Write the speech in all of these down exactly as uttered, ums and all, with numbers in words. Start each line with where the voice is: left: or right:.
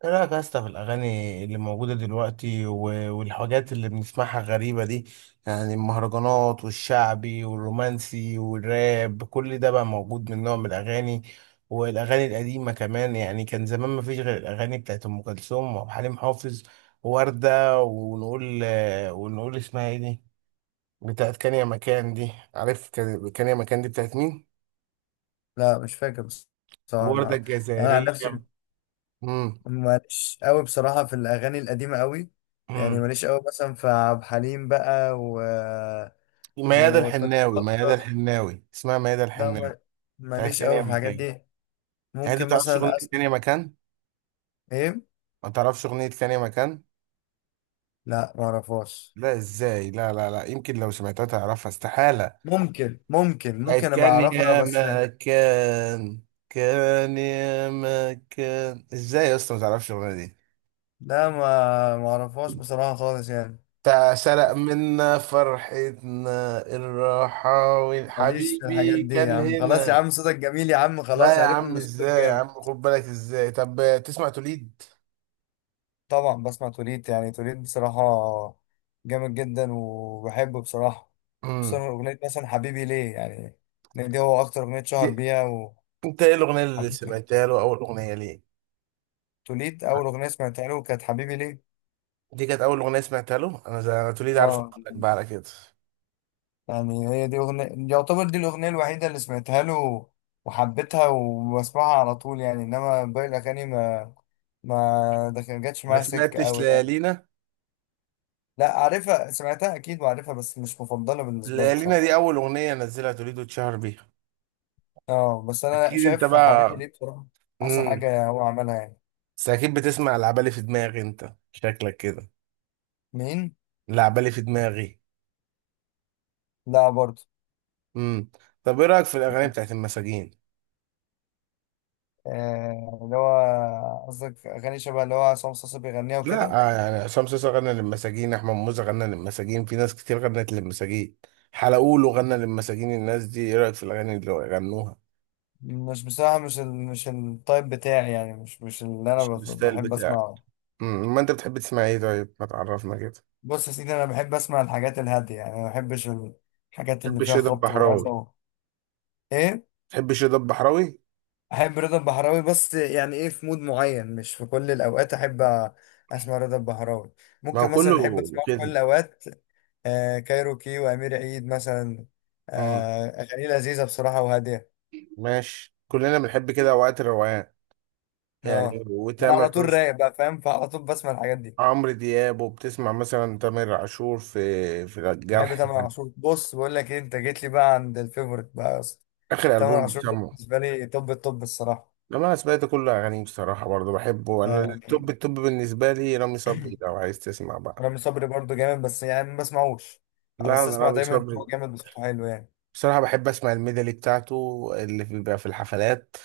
right: ايه رايك يا اسطى في الاغاني اللي موجوده دلوقتي و- والحاجات اللي بنسمعها غريبه دي؟ يعني المهرجانات والشعبي والرومانسي والراب كل ده بقى موجود من نوع من الاغاني، والاغاني القديمه كمان. يعني كان زمان ما فيش غير الاغاني بتاعت ام كلثوم وعبد الحليم حافظ ووردة. ونقول ونقول اسمها ايه دي؟ بتاعت كان يا مكان دي، عارف؟ كان كان يا مكان دي بتاعت مين؟
left: لا مش فاكر بس- بصراحة
right: وردة
left: ما يعني أنا عن
right: الجزائرية.
left: نفسي ماليش قوي بصراحة في الأغاني القديمة قوي. يعني
right: امم
left: ماليش قوي مثلا في عبد الحليم بقى و
right: ميادة
left: وفريد
right: الحناوي ميادة
left: الأطرش.
right: الحناوي اسمها ميادة
left: لا
right: الحناوي.
left: ما-
right: بتاعت
left: ماليش قوي
right: ثانية
left: في الحاجات
right: مكان.
left: دي.
right: يعني انت
left: ممكن
right: بتعرفش اغنية
left: مثلا أس...
right: ثانية مكان؟
left: إيه؟
right: ما تعرفش اغنية ثانية مكان؟
left: لا ما أعرفهاش.
right: لا، ازاي؟ لا لا لا، يمكن لو سمعتها تعرفها، استحالة.
left: ممكن ممكن
right: بقت
left: ممكن أبقى
right: كان
left: أعرفها
right: يا
left: بس.
right: مكان. كان يا مكان، ازاي يا اسطى ما تعرفش الاغنية دي؟
left: لا ما ما أعرفهاش بصراحة خالص يعني.
right: بتاع سرق منا فرحتنا الرحاوي،
left: ماليش في الحاجات
right: حبيبي
left: دي يا
right: كان
left: عم، خلاص يا
right: هنا.
left: عم، صوتك جميل يا عم،
right: لا
left: خلاص
right: يا
left: عرفنا
right: عم،
left: إن صوتك
right: ازاي يا عم؟
left: جامد.
right: خد بالك، ازاي؟ طب تسمع توليد؟
left: طبعا بسمع توليت، يعني توليت بصراحة جامد جدا وبحبه بصراحة.
right: امم
left: خصوصا أغنية مثلا حبيبي ليه يعني، إن دي هو أكتر أغنية شهر بيها.
right: انت ايه الاغنيه اللي
left: وحبيبي
right: سمعتها له؟ اول اغنيه ليه؟
left: توليت أول أغنية سمعتها له كانت حبيبي ليه.
right: دي كانت اول اغنيه سمعتها له، انا زي انا توليد، عارف؟
left: اه،
right: اقول لك بقى على كده.
left: يعني هي دي أغنية، يعتبر دي الأغنية الوحيدة اللي سمعتها له وحبيتها وبسمعها على طول يعني. إنما باقي الأغاني ما ما ده كان- جاتش
right: ما
left: معايا سكة
right: سمعتش
left: أوي يعني.
right: ليالينا؟
left: لا عارفها، سمعتها أكيد وعارفها، بس مش مفضلة بالنسبة لي
right: ليالينا
left: بصراحة.
right: دي اول اغنيه نزلها توليد واتشهر بيها.
left: اه بس انا
right: اكيد انت
left: شايف حبيبي
right: بقى.
left: ليه بصراحه احسن
right: امم
left: حاجه هو عملها يعني.
right: بس اكيد بتسمع العبالي في دماغي، انت شكلك كده.
left: مين؟
right: العبالي في دماغي.
left: لا برضه.
right: امم طب ايه رايك في الاغاني بتاعت المساجين؟
left: آه اللي هو قصدك اغاني شبه اللي هو عصام صاصا بيغنيها وكده.
right: لا، آه، يعني عصام صاصا غنى للمساجين، احمد موسى غنى للمساجين، في ناس كتير غنت للمساجين. حلقوله غنى للمساجين. الناس دي ايه رايك في الاغاني اللي غنوها؟
left: مش بصراحه مش ال... مش التايب بتاعي يعني، مش مش اللي انا
right: مش
left: بف-
right: الستايل
left: بحب
right: بتاعك.
left: اسمعه.
right: امم ما انت بتحب تسمع ايه؟ طيب ما تعرفنا كده.
left: بص يا سيدي انا بحب اسمع الحاجات الهاديه يعني، ما بحبش الحاجات
right: تحب
left: اللي فيها
right: الشيدر
left: خبط ورزع
right: البحراوي؟
left: و... ايه.
right: تحب الشيدر البحراوي؟
left: احب رضا البحراوي، بس يعني ايه، في مود معين مش في كل الاوقات احب أ- اسمع رضا البحراوي.
right: ما هو
left: ممكن مثلا
right: كله
left: اللي احب اسمعه في كل
right: كده.
left: الاوقات آه كايروكي وامير عيد مثلا.
right: امم
left: آه اغاني لذيذه بصراحه وهاديه.
right: ماشي، كلنا بنحب كده اوقات الروقان.
left: اه
right: يعني
left: انا
right: وتامر
left: على طول
right: حسني.
left: رايق بقى، فاهم، فعلى طول بسمع الحاجات دي.
right: عمرو دياب. وبتسمع مثلا تامر عاشور في في
left: بحب
right: الجرح
left: تامر
right: يعني؟
left: عاشور. بص بقول لك ايه، انت جيت لي بقى عند الفيفوريت بقى يا اسطى.
right: اخر
left: تامر
right: البوم
left: عاشور ده
right: بسمعه.
left: بالنسبه لي، طب الطب الصراحه
right: لما انا سمعت كل اغانيه بصراحه، برضه بحبه.
left: آه
right: انا التوب
left: يعني،
right: التوب بالنسبه لي رامي صبري، لو عايز تسمع بقى.
left: رامي صبري برضه جامد بس يعني ما بسمعوش. آه،
right: لا،
left: بس
right: انا
left: اسمع
right: رامي
left: دايما إن هو
right: صبري.
left: جامد، بصوته حلو يعني.
right: بصراحة بحب أسمع الميدالي بتاعته. اللي في- بيبقى في الحفلات.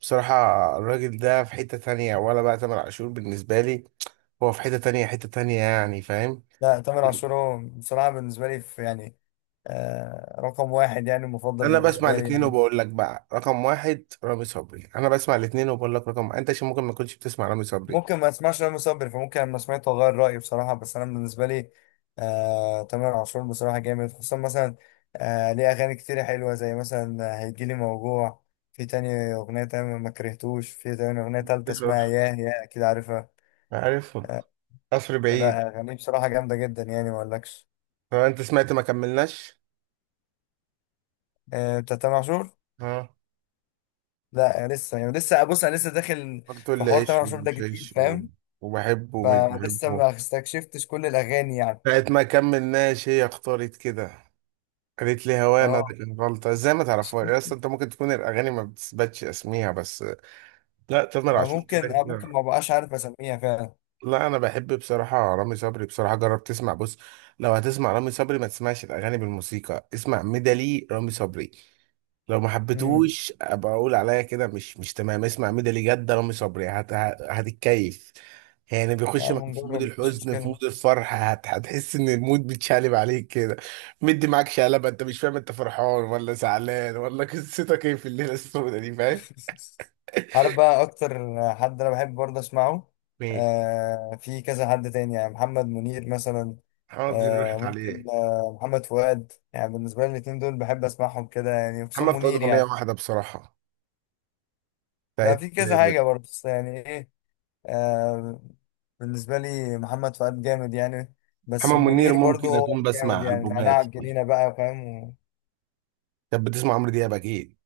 right: بصراحة. الراجل ده في حتة تانية، ولا بقى تامر عاشور بالنسبة لي. هو في حتة تانية، حتة تانية، يعني، فاهم؟
left: لا تامر عاشور هو بصراحه بالنسبه لي في يعني آه رقم واحد يعني، مفضل
right: أنا بسمع
left: بالنسبه لي
right: الاتنين
left: يعني.
right: وبقول لك بقى رقم واحد رامي صبري. أنا بسمع الاتنين وبقول لك رقم. أنت عشان ممكن ما كنتش بتسمع رامي صبري.
left: ممكن ما اسمعش رامي صبري، فممكن لما سمعته اغير رايي بصراحه، بس انا بالنسبه لي آه تامر عاشور بصراحه جامد. خصوصا مثلا آه ليه اغاني كتير حلوه زي مثلا هيجيلي موجوع. في تاني اغنيه تانية ما كرهتوش، في تاني اغنيه تالتة اسمها
right: بصراحة.
left: ياه ياه اكيد عارفها.
right: عارف.
left: آه.
right: قصر بعيد.
left: لا اغانيه بصراحه جامده جدا يعني ما اقولكش.
right: هو أنت سمعت ما كملناش؟
left: آه بتاع تامر عاشور.
right: ها؟
left: لا لسه يعني، لسه بص انا لسه داخل
right: قلت
left: في
right: لي
left: حوار تامر
right: عيش
left: عاشور ده
right: ومش
left: جديد،
right: عيش و-
left: فاهم،
right: وبحبه ومش
left: فلسه
right: بحبه.
left: ما استكشفتش كل الاغاني يعني.
right: ساعة ما كملناش، هي اختارت كده. قالت لي هوانا.
left: اه.
right: غلطة! ازاي ما تعرفوها يا اسطى؟ انت ممكن تكون الأغاني ما بتثبتش اسميها بس. لا، تامر
left: أنا
right: عاشور
left: ممكن
right: كده
left: أنا ممكن
right: كده.
left: ما بقاش عارف أسميها فعلا.
right: لا، انا بحب بصراحة رامي صبري. بصراحة، جرب تسمع، بص. لو هتسمع رامي صبري ما تسمعش الأغاني بالموسيقى، اسمع ميدالي رامي صبري. لو ما
left: امم.
right: حبيتوش ابقى اقول عليا كده مش مش تمام. اسمع ميدو جد رامي صبري هت... هت- هتتكيف. يعني
left: يا
right: بيخش
left: عم
right: معاك في مود
left: نجرب، مفيش
right: الحزن، في
left: مشكلة.
right: مود الفرح هت... هتحس ان المود بيتشقلب عليك كده. مدي معاك شقلبه، انت مش فاهم انت فرحان ولا زعلان ولا قصتك ايه في الليله السوداء دي، فاهم؟
left: عارف بقى أكتر حد أنا بحب برضه أسمعه؟
right: مين؟
left: آه في كذا حد تاني، يعني محمد منير مثلا.
right: محمد منير
left: آه
right: راحت
left: ممكن
right: عليه.
left: آه محمد فؤاد يعني، بالنسبة لي الاتنين دول بحب أسمعهم كده يعني، خصوصا
right: محمد فؤاد
left: منير
right: اغنيه
left: يعني.
right: واحده بصراحه.
left: ده
right: بتاعت.
left: في كذا حاجة برضه، بس يعني إيه. آه بالنسبة لي محمد فؤاد جامد يعني، بس
right: محمد منير
left: منير برضه
right: ممكن
left: هو
right: اكون
left: جامد
right: بسمع
left: يعني. نعناع
right: البومات ليه.
left: الجنينة بقى، فاهم.
right: كانت بتسمع عمرو دياب اكيد؟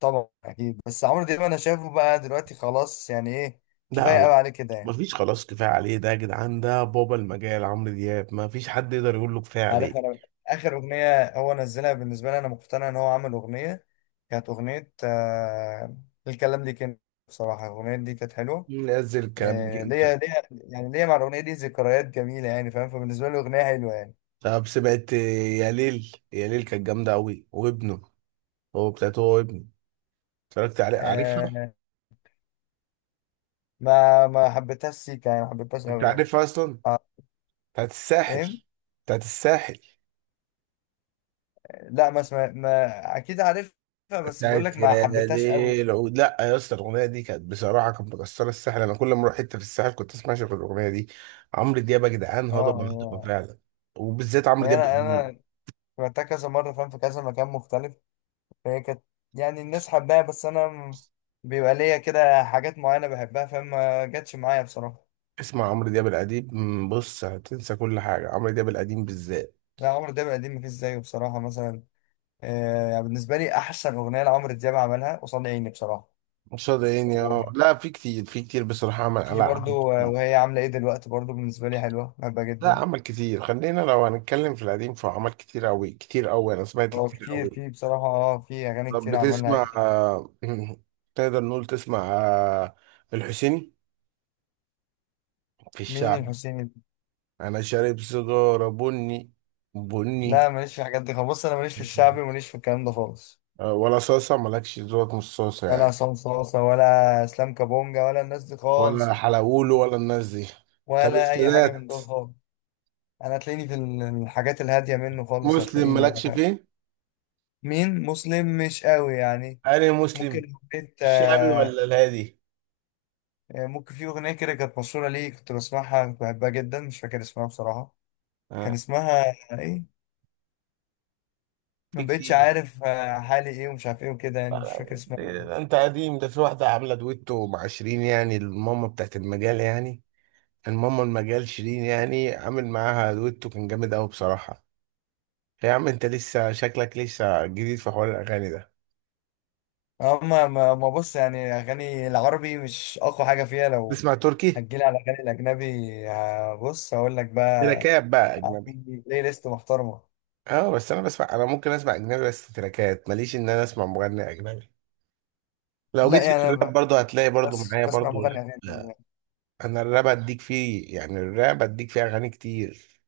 left: طبعا اكيد، بس عمرو دياب انا شايفه بقى دلوقتي خلاص يعني ايه،
right: لا،
left: كفايه
right: لا.
left: قوي عليه كده
right: ما
left: يعني.
right: فيش خلاص كفايه عليه. ده يا جدعان ده بابا المجال عمرو دياب، ما فيش حد يقدر يقول له كفايه
left: عارف
right: عليك.
left: انا اخر اغنيه هو نزلها، بالنسبه لي انا مقتنع ان هو عمل اغنيه، كانت اغنيه آه الكلام دي، كان بصراحه الاغنيه دي كانت حلوه.
right: نزل الكلام ده
left: آه ليا،
right: انت؟
left: ليا يعني ليا مع الاغنيه دي ذكريات جميله يعني، فاهم، فبالنسبه لي اغنيه حلوه يعني.
right: طب سمعت يا ليل؟ يا ليل كانت جامده قوي، وابنه. هو بتاعته هو وابنه. اتفرجت عليه، عارفها؟
left: آه، ما ما حبيتهاش سيكا يعني، ما حبيتهاش
right: انت
left: قوي يعني.
right: عارفها اصلا؟
left: آه.
right: بتاعت الساحل.
left: ايه.
right: بتاعت الساحل.
left: لا ما اسمع، ما اكيد عارفها. بس بقول لك
right: بتاعت
left: ما
right: يا
left: حبيتهاش قوي.
right: ليل عود. لا يا اسطى، الاغنيه دي كانت بصراحه كانت مكسره الساحل. انا كل ما اروح حته في الساحل كنت اسمع شغل الاغنيه دي. عمرو دياب يا جدعان،
left: اه
right: هضبه هضبه
left: آه.
right: فعلا. وبالذات عمرو
left: ما هي
right: دياب
left: انا،
right: القديم.
left: انا رحتها كذا مره، فاهم، في كذا مكان مختلف، فهي كانت يعني الناس حباها، بس انا م- بيبقى ليا كده حاجات معينه بحبها، فاهم، ما جاتش معايا بصراحه.
right: اسمع عمرو دياب القديم، مم، بص، هتنسى كل حاجة. عمرو دياب القديم بالذات.
left: لا عمرو دياب القديم مفيش زيه بصراحه، مثلا آه يعني بالنسبه لي احسن اغنيه لعمرو دياب عملها قصاد عيني بصراحه.
right: صدقني،
left: وفي
right: اه لا، في كتير في كتير بصراحة عمل. لا، عمل
left: برضو آه،
right: كتير.
left: وهي عامله ايه دلوقتي، برضو بالنسبه لي حلوه بحبها
right: لا،
left: جدا.
right: عمل كتير، خلينا لو هنتكلم في القديم فهو عمل كتير أوي كتير أوي. أنا سمعت
left: هو
right: كتير
left: كتير،
right: أوي.
left: في بصراحه اه في اغاني
right: طب
left: كتير عملها.
right: بتسمع آه، تقدر نقول تسمع، آه، الحسيني. في
left: مين
right: الشعب.
left: الحسيني؟
right: أنا شارب سيجارة بني.
left: لا
right: بني.
left: ماليش في الحاجات دي خالص. بص انا ماليش في الشعبي، ماليش في الكلام ده خالص.
right: آه، ولا صاصة مالكش ذوق، مش صاصة
left: ولا
right: يعني؟
left: عصام صاصة ولا اسلام كابونجا ولا الناس دي
right: ولا
left: خالص.
right: حلاوولو ولا الناس دي؟ طب
left: ولا اي حاجه من
right: السادات؟
left: دول خالص. انا هتلاقيني في ال- الحاجات الهاديه منه خالص،
right: مسلم
left: هتلاقيني بقى
right: مالكش
left: فاهم.
right: فيه؟
left: مين مسلم؟ مش قوي يعني.
right: أنا
left: ممكن
right: مسلم.
left: حبيت
right: الشعبي
left: آه،
right: ولا الهادي؟
left: ممكن في اغنيه كده كانت مشهوره ليه كنت بسمعها كنت بحبها جدا، مش فاكر اسمها بصراحه. كان
right: آه.
left: اسمها ايه؟ ما
right: في
left: بقتش
right: كتير.
left: عارف. آه، حالي ايه ومش عارف ايه وكده يعني، مش فاكر
right: آه،
left: اسمها.
right: ده انت قديم، ده في واحدة عاملة دويتو مع شيرين، يعني الماما بتاعت المجال يعني. الماما المجال شيرين، يعني عامل معاها دويتو كان جامد قوي بصراحة. يا عم، انت لسه شكلك لسه جديد في حوار الأغاني ده.
left: اما ما ما بص يعني، اغاني العربي مش اقوى حاجه فيها لو
right: تسمع تركي؟
left: هتجيلي على الاغاني الاجنبي. آه، بص هقول لك بقى،
right: تراكات بقى أجنبي.
left: عندي بلاي ليست محترمه.
right: اه، بس انا بسمع، انا ممكن اسمع اجنبي بس تراكات، ماليش ان انا اسمع مغني اجنبي. لو
left: لا
right: جيت لي في
left: يعني أنا
right: الراب، برضه هتلاقي
left: ب-
right: برضه
left: بس
right: معايا
left: بسمع
right: برضه.
left: مغني اغاني يعني.
right: انا الراب اديك فيه، يعني الراب اديك فيه اغاني كتير.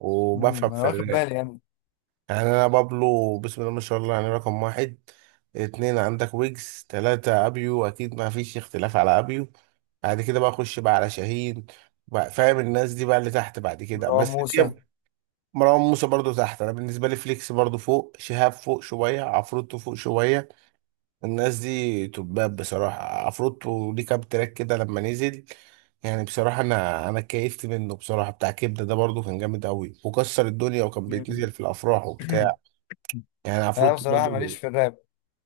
right: وبفهم
left: أمم، انا
right: في
left: واخد
right: الراب.
left: بالي يعني.
right: يعني انا بابلو، بسم الله ما شاء الله، يعني رقم واحد. اتنين عندك ويجز، تلاتة ابيو، اكيد ما فيش اختلاف على ابيو. بعد كده بقى اخش بقى على شاهين. بقى، فاهم؟ الناس دي بقى اللي تحت. بعد كده
left: مروان
right: بس
left: موسى.
right: في، مروان موسى برضو تحت. انا بالنسبة لي فليكس برضو فوق، شهاب فوق شوية، عفروتو فوق شوية. الناس دي تباب بصراحة. عفروتو ليه كام تراك كده لما نزل. يعني بصراحة أنا أنا كيفت منه بصراحة. بتاع كبدة ده برضو كان جامد أوي وكسر الدنيا وكان
left: أمم.
right: بيتنزل في الأفراح وبتاع. يعني
left: انا
right: عفروتو
left: بصراحه ماليش
right: برضو.
left: في الراب.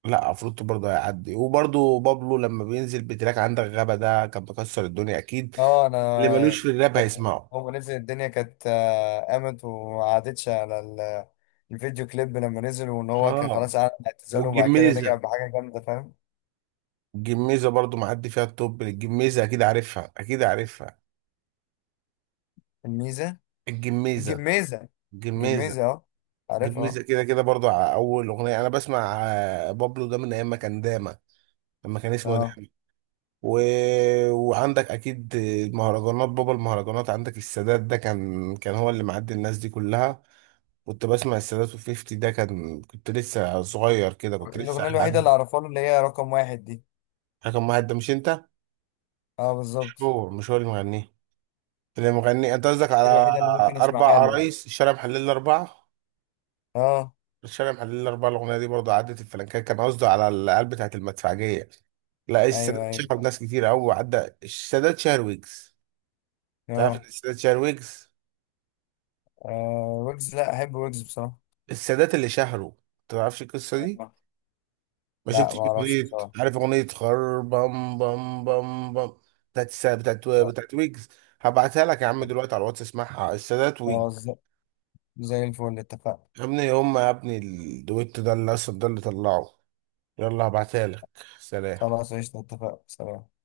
right: لا، عفروتو برضو هيعدي. وبرضو بابلو لما بينزل بتراك عندك غابة ده كان بيكسر الدنيا أكيد.
left: اه انا
right: اللي ملوش في الراب
left: كانت
right: هيسمعه.
left: هو نزل الدنيا كانت آه، قامت وما عادتش على ال- الفيديو كليب لما نزل، وان هو كان
right: اه.
left: خلاص قعد اعتزاله وبعد كده رجع
right: والجميزة.
left: بحاجه جامده فاهم.
right: الجميزة برضو معدي فيها التوب. الجميزة أكيد عارفها، أكيد عارفها.
left: الميزه،
right: الجميزة.
left: جميزة،
right: الجميزة.
left: جميزة اه،
right: جميزة
left: عارفها.
right: كده كده برضو على أول أغنية. أنا بسمع آه، بابلو ده من أيام ما كان داما. لما كان اسمه
left: اه.
right: داما. و... وعندك أكيد المهرجانات، بابا المهرجانات عندك السادات ده كان كان هو اللي معدي الناس دي كلها. كنت بسمع السادات وفيفتي، ده كان، كنت لسه صغير كده،
left: اه
right: كنت لسه
left: الأغنية الوحيدة
right: حاجة.
left: اللي أعرفها له اللي هي رقم واحد دي.
right: حاجة مهد، ده مش أنت؟
left: اه
right: مش
left: بالظبط.
right: هو مش هو اللي مغنيه؟ اللي مغنيه. أنت قصدك
left: دي
right: على
left: الوحيدة اللي ممكن
right: أربع
left: أسمعها له يعني.
right: عرايس الشارع محلل الأربعة؟
left: اه.
right: الشارع محلل الأربعة الأغنية دي برضه عدت الفلنكات، كان قصده على القلب بتاعت المدفعجية. لا،
left: أيوه
right: السادات
left: أيوه.
right: شهر ناس كتير أوي، عدى السادات شهر ويجز. تعرف إن
left: اه.
right: السادات شهر ويجز؟
left: آه، ويجز لا أحب ويجز بصراحة.
right: السادات اللي شهره. تعرفش القصة دي؟
left: آه.
right: ما
left: لا
right: شفتش
left: ما أعرفش
right: أغنية؟
left: بصراحة.
right: عارف أغنية خر بام بام بام بام؟ بتاعت السادات. بتاعت
left: لا.
right: بتاعت ويجز. هبعتها لك يا عم دلوقتي على الواتس، اسمعها السادات
left: خلاص،
right: ويجز.
left: زي زي الفل اتفقنا.
right: يا ابني، هما يا ابني الدويتو ده اللي أصلا ده اللي طلعه. يلا هبعتها لك. سلام.
left: خلاص، قشطة، اتفقنا، سلام.